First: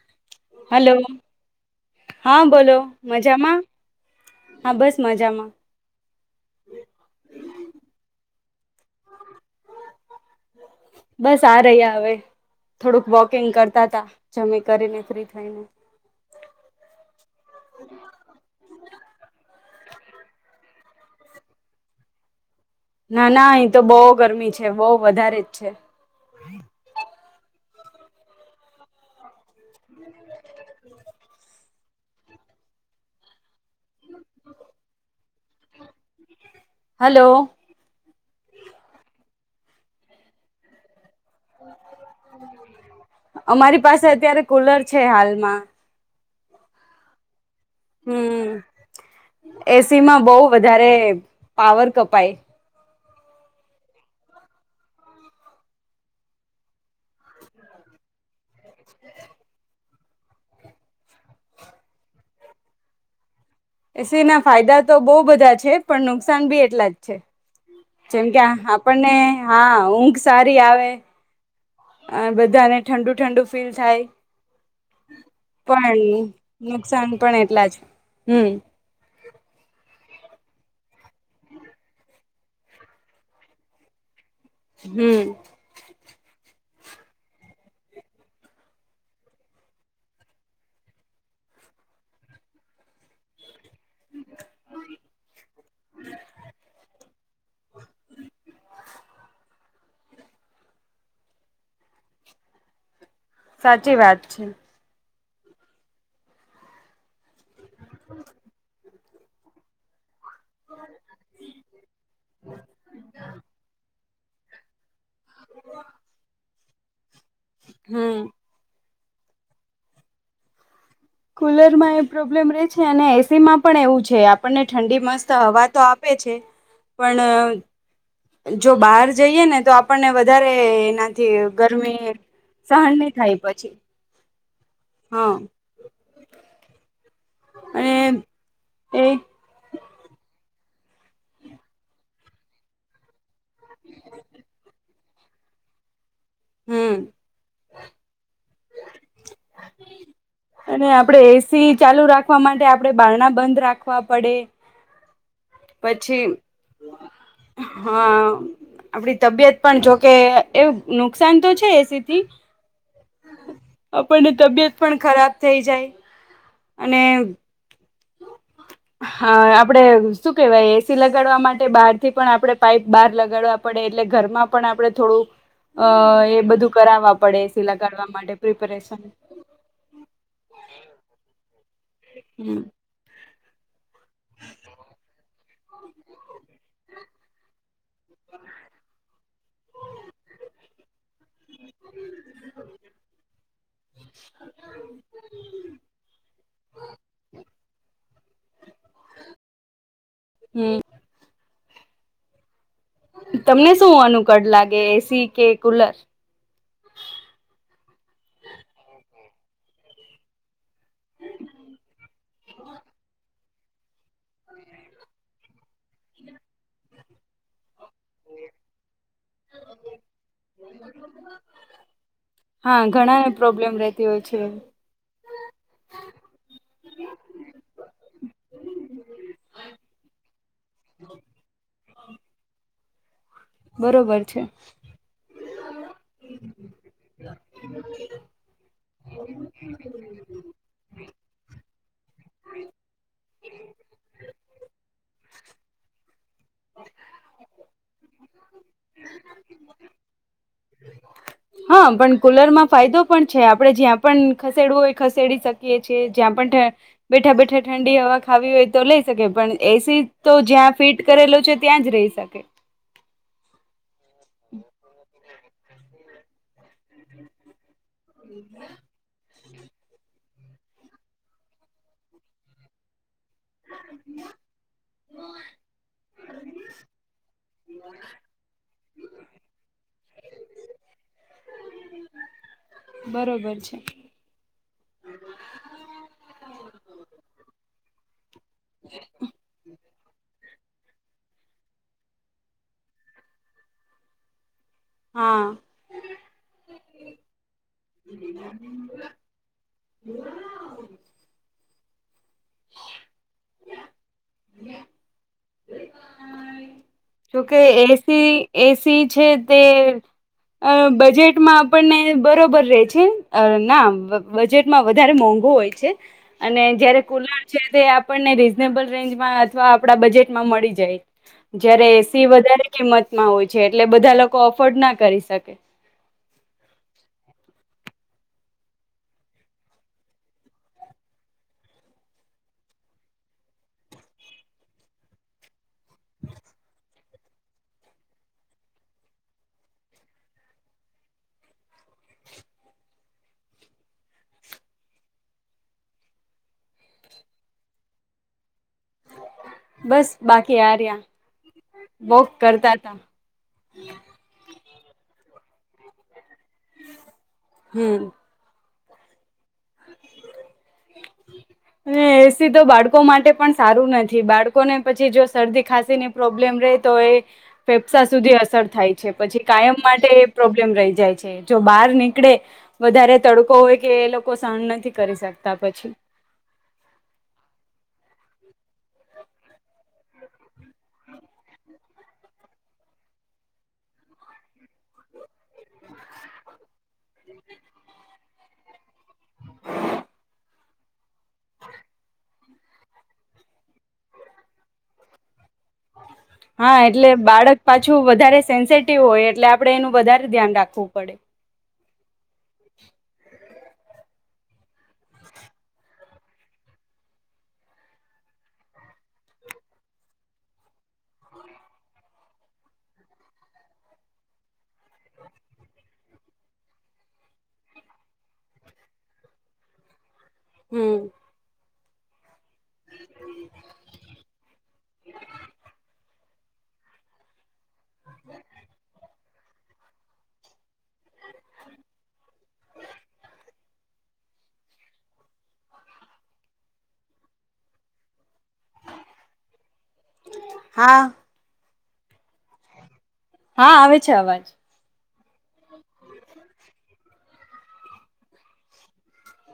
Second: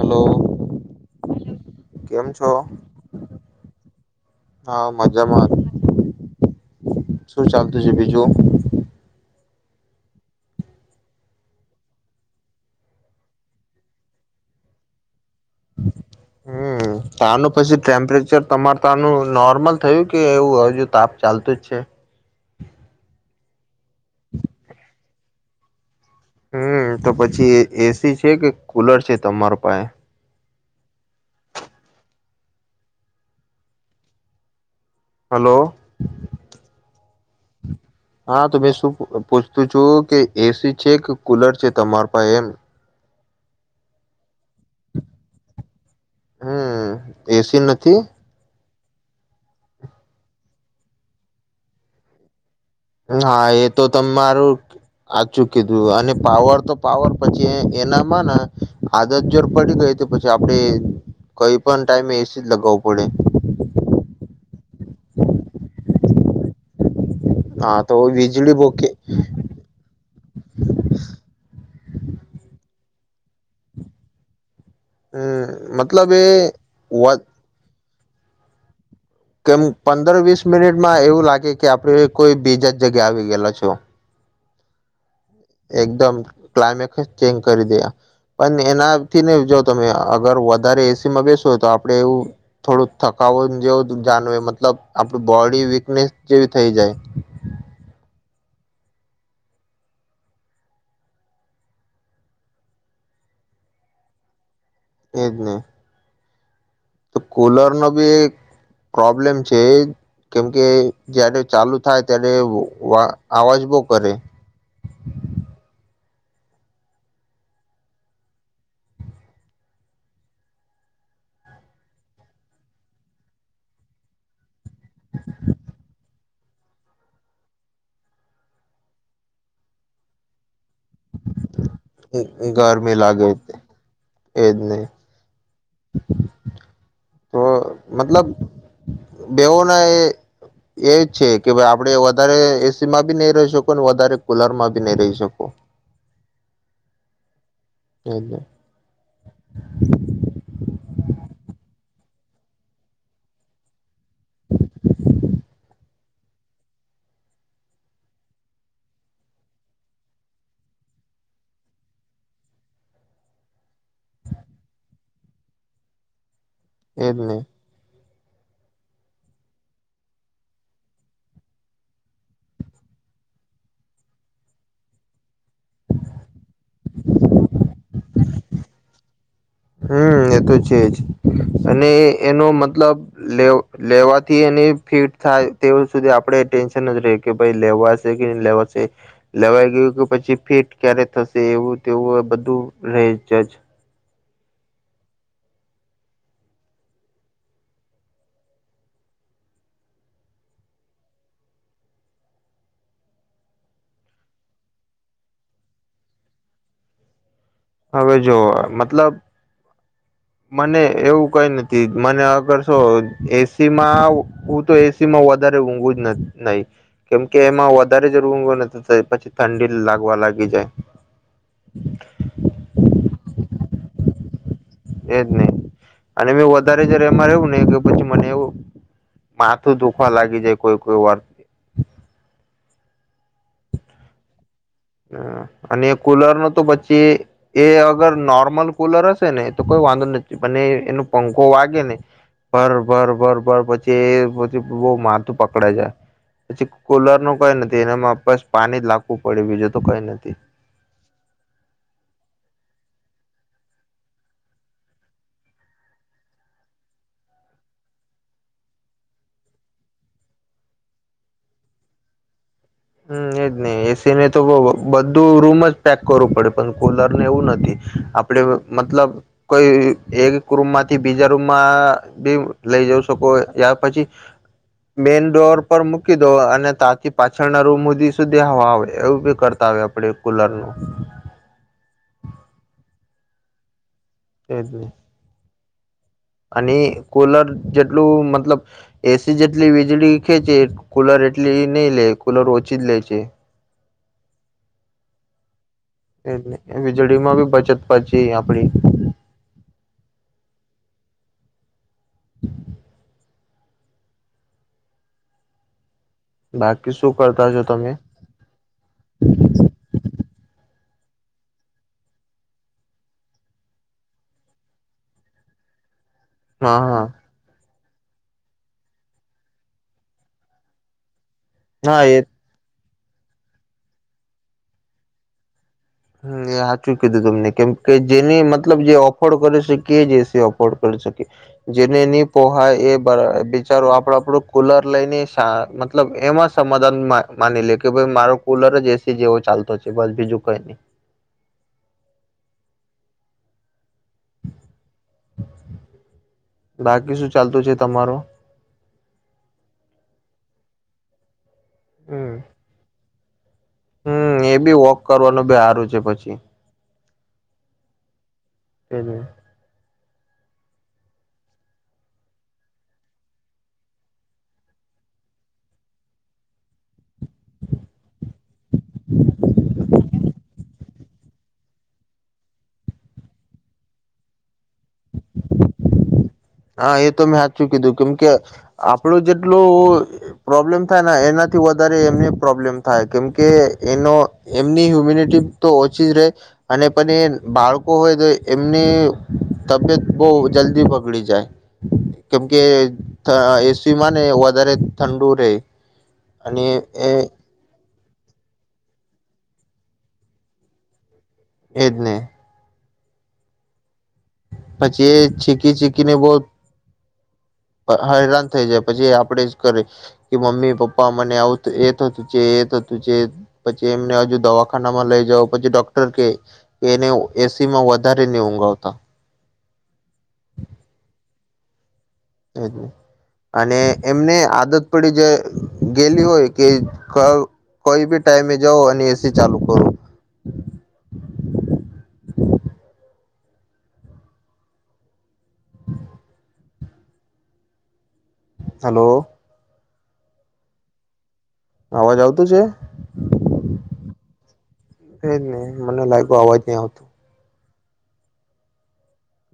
Hello hello. કેમ હા છો? બોલો મજામાં હા મજામાં શું ચાલતું છે બીજું? બસ આ રહી હવે, થોડુંક વોકિંગ કરતા ત જમેી કરીને ફ્રી થઈને હમ તાનું પછી ટેમ્પરેચર તમારે તનું નોર્મલ થયું કે એવું હજુ તપ ચાલતો જ છે? ના ના અહી તો બહુ ગરમી છે બહ વધારે જ છે. હમ તો પછી એ સી છે કે કુલર છે તમારો? ઉપાય? [unintelligible] હલો. હલો. હા તો મે શું પૂછતું છું કે એ સી છે કે કુલર છે તમાર પાસે એમ? અમારી પાસે અત્યારે કુલર છે હાલમાં. હમ એ સી નથી? એ સીમા બહ વધારે પાવર કપાય. હા એ તો તરું આચું કીધું અને પાવર તો પાવર પછી એનામાં આદત જોર પડી ગઈ. પછી આપણે કઈ પણ ટાઈમે એ સી જ લગાવવું પડે. એ સીના ફાયદા તો બહુ બધા છે પણ નુકસાન બી એટલા જ. હા તો જેમ કે વીજળી બોકે આપણને હા ઊંઘ સારી આવે. આ બધાને ઠંડુ ઠંડુ ફીલ થાય. હમ પણ મતલબ એ નુકસાન વાત પણ એટલા જ. હમ્મ. કેમ પંદર વીસ મિનિટમાં એવું લાગે કે આપડે કોઈ બીજા જ જગ્યા આવી ગયેલા છો. હમ્મ. એકદમ ક્લાયમેટ ચેન્જ કરી દે આ પણ એના થીને જો તમે અગર વધારે એસી માં બે સો તો આપડે એવું થોડું થકાવ જેવો જાણવે મતલબ આપણ બોડી વીકનેસ જેવી થઈ જાય. સાચી વાત છે. તેજને. તો કુલર નો બી એક પ્રોબ્લેમ છે એ કેમકે જય્યારે ચાલુ થાય ત્યારે અવાજ બો કરે. [unintelligible] હમ્મ. કુલર માં એ પ્રોબ્લેમ રે છે અને એસી માં પણ એવું છે આપણને ઠંડી મસ્ત હવા તો આપે છે. પણ જો બહાર જઈએ ને તો આપણને વધારે એ એનાથી ગરમી સહન ગરમી નહી લાગે થાય પછી એજ ને હા. તો અને મતલબ એ બેવો. હા એ છે કે ભાઈ આપણે વધારે એસી માં ભી નહી રહી શકો ને વધારે કુલર માં ભી નહી રહી શકો. હમ્મ. [inaudible] ને આપણે એસી ચાલુ રાખવા માટે આપડે બારણા બંધ રાખવા પડે પછી હા આપડી તબિયત પણ જોકે એ એવું નુકસાન તો છે એ સી થી. આપણને તબિયત પણ ખરાબ થઈ જાય. અને એમને. હા આપડે શું કેવાય એસી લગાડવા માટે બહાર થી પણ આપડે પાઈપ બહાર લગાડવા પડે એટલે ઘરમાં પણ આપડે થોડું અ એ બધું કરાવવા પડે એસી લગાડવા માટે પ્રિપરેશન. હમ એ તો છે જ અને એનો હમ મતલબ લેવો લેવાથી એની ફીટ થાય તેવ સુધી આપડે ટેન્શન જ રે કે ભાઈ લેવાશે કે ન લેવાશે લેવાઈ ગયું કે પછી ફીટ ક્યારે થશે એવું તેવું બધું રહે જજ. હમ્મ. તમને શું અનુકળ લાગે એસી કે કુલર. હવે જોવ મતલબ. મને એવું કઈ નથી મને અગર શું એ સી માં હું તો એ સી માં વધારે ઊંઘું જ ન નહી કેમકે એમાં વ વધારે જ [unintelligible] નથી થઈ પછી ઠંડી લાગવા લાગી જાય. હા ઘણાને પ્રોબ્લેમ રહેતી હોય છે. એજ નહી, અને મે વધારે જારે એમાં રહેવું ને કે પછી મને એવું, માથું દુખવા લાગી જાય કોઈ કોઈ વાર. બરોબર છે. હ અને એ કુલર નો તો પછી એ અગર નોર્મલ કુલર હશે ને તો કોઈ વાંધો નથી અને એનો પંખો વાગે ને. બ ભર બર ભર પછી એ પછી બહ માથું પકડાય જાય. પછી કુલર નું કઈ નથી એનામાં બસ પાણી જ લાખવું પડ્યું બીજું તો કઈ નથી હા, પણ કુલરમાં ફાયદો પણ છે, આપણે જ્યાં પણ ખસેડવું હોય ખસેડી શકીએ છીએ, જ્યાં પણ બેઠા, બેઠા, ઠંડી હવા ખાવી હોય તો લઈ શકીએ પણ એસી તો જ્યાં ફીટ કરેલોછે, ત્યાં જ રહી શકે હમ એજ ને, એસી ને તો બધું રૂમ જ પેક કરવું પડે પણ કુલર ને એવું નથી આપણે મતલબ કોઈ એક રૂમમાંથી બીજા રૂમમાં બી લઈ જઉ શકો ત્યાર પછી, મેન ડોર પર મૂકી દો અને તાથી પાછી થનારું મોદી સુધી [unintelligible] હ આવી આવ એવું બી કરતા આવે આપડે કુલર નું બરોબર છે એ જ ને અને કૂલર જેટલું મતલબ એસી જેટલી વીજળી ખેંચે કૂલર એટલી નહી લે કૂલર ઓછી જ લે છે હા એ, વીજળીમાં બી બચત પછી આપડી [unintelligible] બાકી શું કરતા જોકે, છો તમે? એસી, એસી છે તે અ બજેટમાં આપણને બરોબર રહે છે, ના, બજેટમાં વધારે મોંઘો હોય છે અને હા જયારે હા કુલર છે તે આપણને રીઝનેબલ રેન્જમાં અથવા આપણા બજેટમાં મળી જાય જયારે હા એ એસી વધારે કિંમતમાં હોય છે એટલે બધા લોકો અફોર્ડ ના કરી શકે હમ, એ હાચું કીધું તમને કેમ કે જેને મતલબ જે ઓફોર્ડ કરી શકીએ જે એસી ઓફોર્ડ કરી શકે, જેને ની પોહાય એ બિચારો આપડ આપડો કુલર લઈને મતલબ એમાં સમાધાનમાં માની લે કે ભાઈ મારો કુલર જ એસી જેવો ચાલતો છે, બસ બીજું કઈ નહી બાકી શું ચાલતું છે, તમારો બસ બાકી આર્યા હમ, હમ, એ બી વોક કરવાનું બહુ હારું છે, પછી હમ, હમ એસી તો બાળકો માટે પણ સારું નથી, બાળકોને પછી જો શરદી ખાંસી ની પ્રોબ્લેમ રે તો એ ફેફસા સુધી અસર થાય છે પછી કાયમ માટે એ પ્રોબ્લેમ રહી જાય છે જો બહાર નીકળે વધારે તડકો હોય કે એ લોકો સન નથી કરી શકતા પછી હા એ તો મેં સાચું કીધું કેમ કે આપણો જેટલું પ્રોબ્લેમ થાય ને એનાથી એમને પ્રોબ્લેમ થાય કેમ કે એનો એમની હ્યુમિનિટી તો ઓછી જ રહે અને પણ એ બાળકો હોય તો એમની તબિયત બહુ જલ્દી બગડી જાય. કેમ કે અ એસીમાં ને વધારે ઠંડુ રહે. અને હા એટલે એ બાળક પાછી છું વધારે સેન્સટિવ હોય એટલે આપણે એનું વધારે ધ્યાન રાખવું પડે એદને પછી એ ચીકી છીકીને બહુ હેરાન થઈ જાય પછી એ આપડે જ કરીે કે મમ્મી પપ્પા મને આવું એ થતું છે એ થતું છે. પછી એમને હજુ દવાખાનામાં લઈ જાવ પછી ડોક્ટર કે એને એસીમાં વધારે નહી ઊંઘાવતા. હમ. અને એમને આદત પડી જે ગેલી હોય. કે ક કોઈ બી ટાઈમે જાવ અને એસી ચાલુ કરું હ [unintelligible] [inaudible] હલો હા અવાજ આવતો છે. હા આવે છે અવાજ. એજ ને મને લાગ્યું અવાજ નહી આવતું.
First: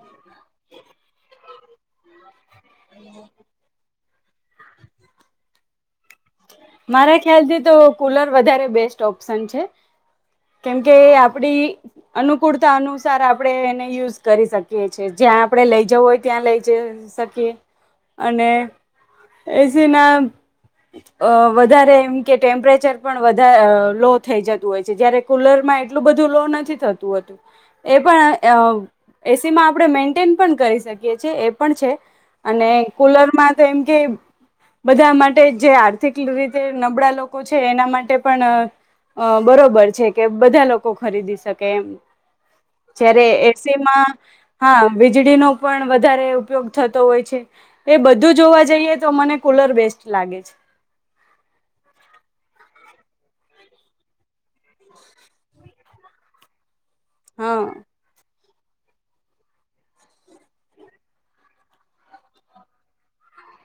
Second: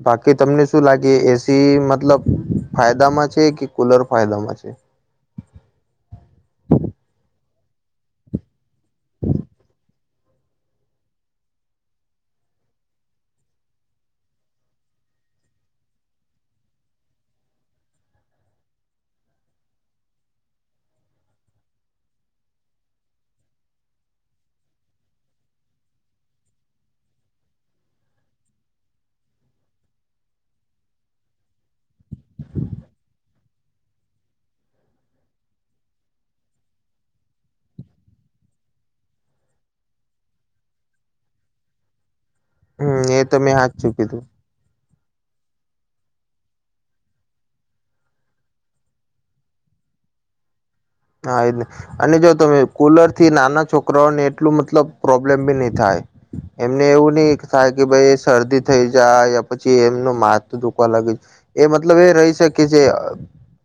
બાકી તમને શું લાગે એ... તે મતલબ.... ફાયદામાં છે કે કુલર ફાયદામાં છે. મારા ખ્યાલ થી તો કુલર વધારે બેસ્ટ ઓપ્શન છે. કેમકે આપડી અનુકૂળતા અનુસાર આપણે એને યુઝ કરી શકીએ છેએ જ્યાં આપણે લઈ જવું હોય ત્યાં લઈ જ શકીએ અને એસી ના અ વધારે એમ કે ટેમ્પરેચર પણ વધારે અ લો થઈ જતું હોય છે જયારે. કુલરમાં એટલું બધું લો નથી થતું હતું, એ પણ એસીમાં આપણે મેન્ટેન પણ કરી શકીએ છેએ એ પણ છે, અને કૂલરમાં તો એમ કે બધા માટે જે આર્થિક રીતે નબળા લોકો છે એના માટે પણ અ બરોબર છે કે બધા લોકો ખરીદી શકે એમ. હમ જ્યારે એ તો મેં હાથ એસી ચૂકી માં તું હા. વીજળીનો પણ વધારે ઉપયોગ થતો હોય છે એ બધું જોવા જઈએ તો મને કુલર બેસ્ટ લાગે છે. હા એ અને જો તમે કુલર થી નાના છોકરાઓને એટલું મતલબ પ્રોબ્લેમ બી નહી થાય. એમને એવું નહી થાય કે હા ભાઈ શરદી થ જાય યા પછી એમનો માથ દુખવા લાગી એ મતલબ એ રહી શકે છે અ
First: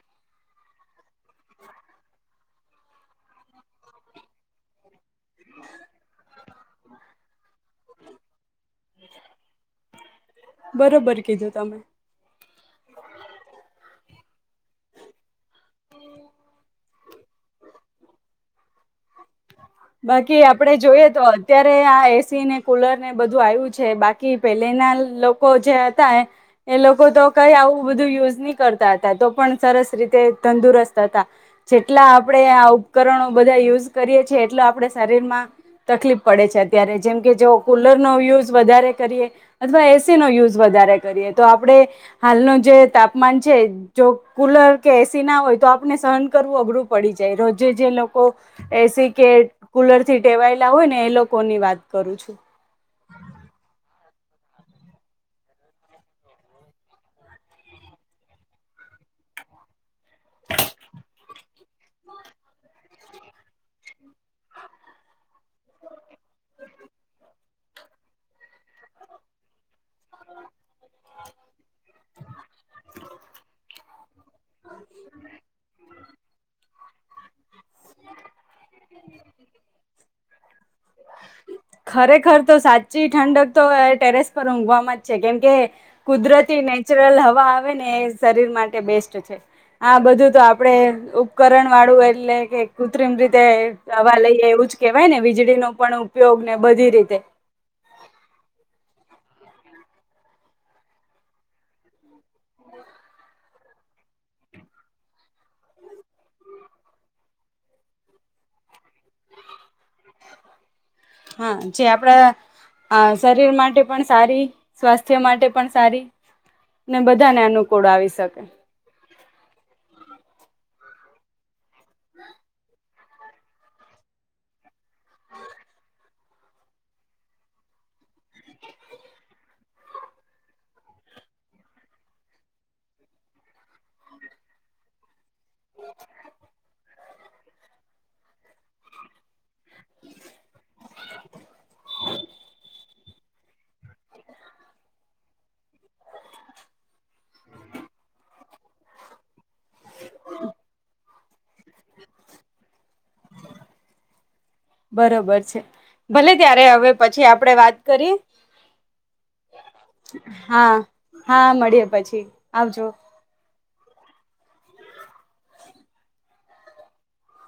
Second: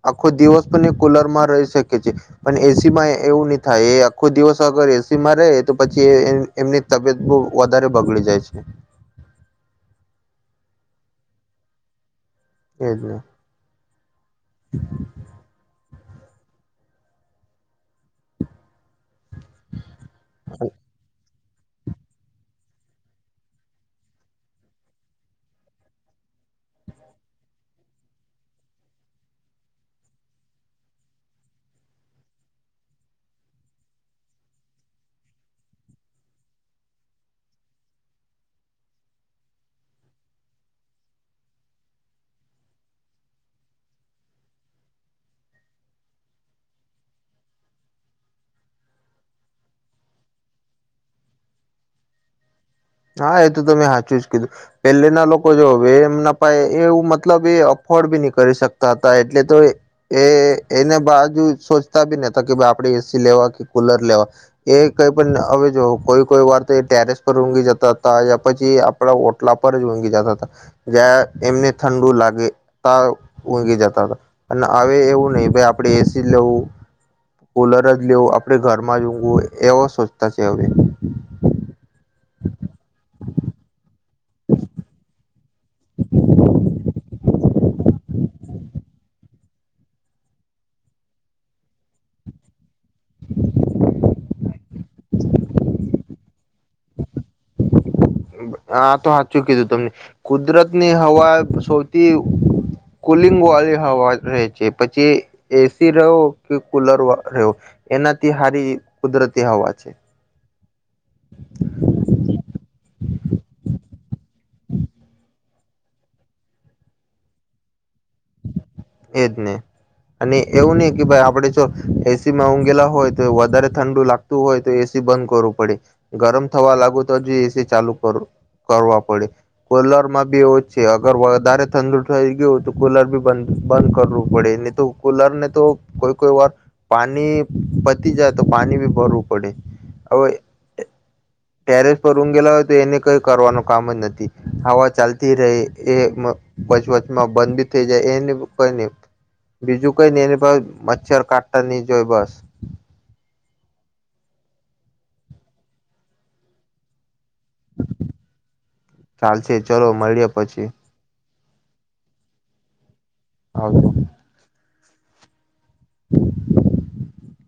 આખો દિવસ પણ એ કુલર માં રહી શકે. પણ એસીમાં એવું નહી થાય એ આખો દિવસ અગર એસી માં રહે તો પછી એ એમની તબિયત બહુ વધારે બગડી જાય છે. બરોબર કીધું તમે એજને. બાકી આપડે જોઈએ તો.. અત્યારે આ એસી ને કુલર ને બધું આવ્યું છે બાકી પહેલેના લોકો જે હતા એ લોકો તો કઈ આવું બધું યુઝ નહીં કરતા હતા તો પણ સરસ રીતે તંદુરસ્ત હતા જેટલા આપણે આ ઉપકરણો બધા યુઝ... કરીએ છેએ એટલે આપણે શરીરમાં તકલીફ પડે છે અત્યારે જેમ કે જો કુલરનો યુઝ વધારે કરીએ અથવા એસી નો યુઝ વધારે કરીએ તો આપણેે હાલનું જે તાપમાન છે જો કુલર કે એસી ના હોય તો આપણે સહન કરવું અઘરું પડી જાય રોજે જે લોકો એસી કે કુલર થી ટેવાયેલા હોય ને એ લોકો ની વાત કરું છું. હા, એ તો ત મેં સાચું જ કીધું, પેલેના લોકો જો એમ નપાય એવું મતલબ એ અફોર્ડ બી નહી કરી શકતા હતા એટલે તો એ એને બાજુ સોચતા બી નતા કે ભાઈ આપડે એસી લેવા કે કુલર લેવા એ કઈ પણ હવે જો કોઈ કોઈ વાર તો એ ટેરેસ પર ઊઘી જતા હતા પછી આપડા ઓટલા જ ઉઘી જતા હતા જ્યાં એમને ઠંડુ લાગે તા ઊઘી જતા હતા અને હવે એવું નહી આપણે એસી લેવું કોલર જ લેવ આપણે ઘરમાં ઊઘું એવો સોચતા છે હવે રે ખર તો સાચી ઠંડક તો ટેરેસ ઘવામાં જ છે કેમ કે કુદરતી નેચરલ હવા હ ને એ શરીર માટે બેસ્ટ છે આ બધું તો આપણેે ઉપકરણ વાળું એટલે કે કૃત્રિમ રીતે દવા લઈએ એવું જ કેવાય ને વીજળી નું પણ ઉપયોગ બધી રીતે આા તો સાચું કીધું તમને કુદરતની હવા સૌથી કુલિંગ વાળી હવા રહે છે પછી એસી રહો કે કુલર રહવો એનાથી સારી કુદરતી હવા છે હા જે આપડા હ શરીર માટે પણ સારી સ્વાસ્થ્ય માટે પણ સારી ને બધાને અનુકૂળ આવી શકે એજ નહી અને એવું નહી કે ભાઈ આપણેે જો એસીમાં ઊંઘેલા હોય તો વધારે ઠંડુ લાગતું હોય તો એસી બંધ કરવું પડે ગરમ થવા લાગુ તો જ એસી ચાલુ કર કરવા પડે કુલરમાં બી એવો જ છે અગર વધારે ઠંડુ થઈ ગયું તો કુલર બી બંધ બંધ કરવું પડે ને તો કુલર ને તો કોઈ કોઈ વાર પાણી પા પતી જાય તો પાણી ભી ભર હવે ટેરેસ પર રૂમ ગેલા હોય તો એને કઈ કરવાનું કામ જ નથી હવા ચાલતી રહી એ વચવચમાં બંધ થઈ જાય એન કઈ લેવ બીજું કઈ એને મચ્છર કાટતાની જય બસ બરોબર છે ભલે ત્યારે હવે પછી આપ આપડે વાત કરી ચાલશે ચલો મળીએ પછી હા હા મળીએ પછી આવજો. હ [inaudible]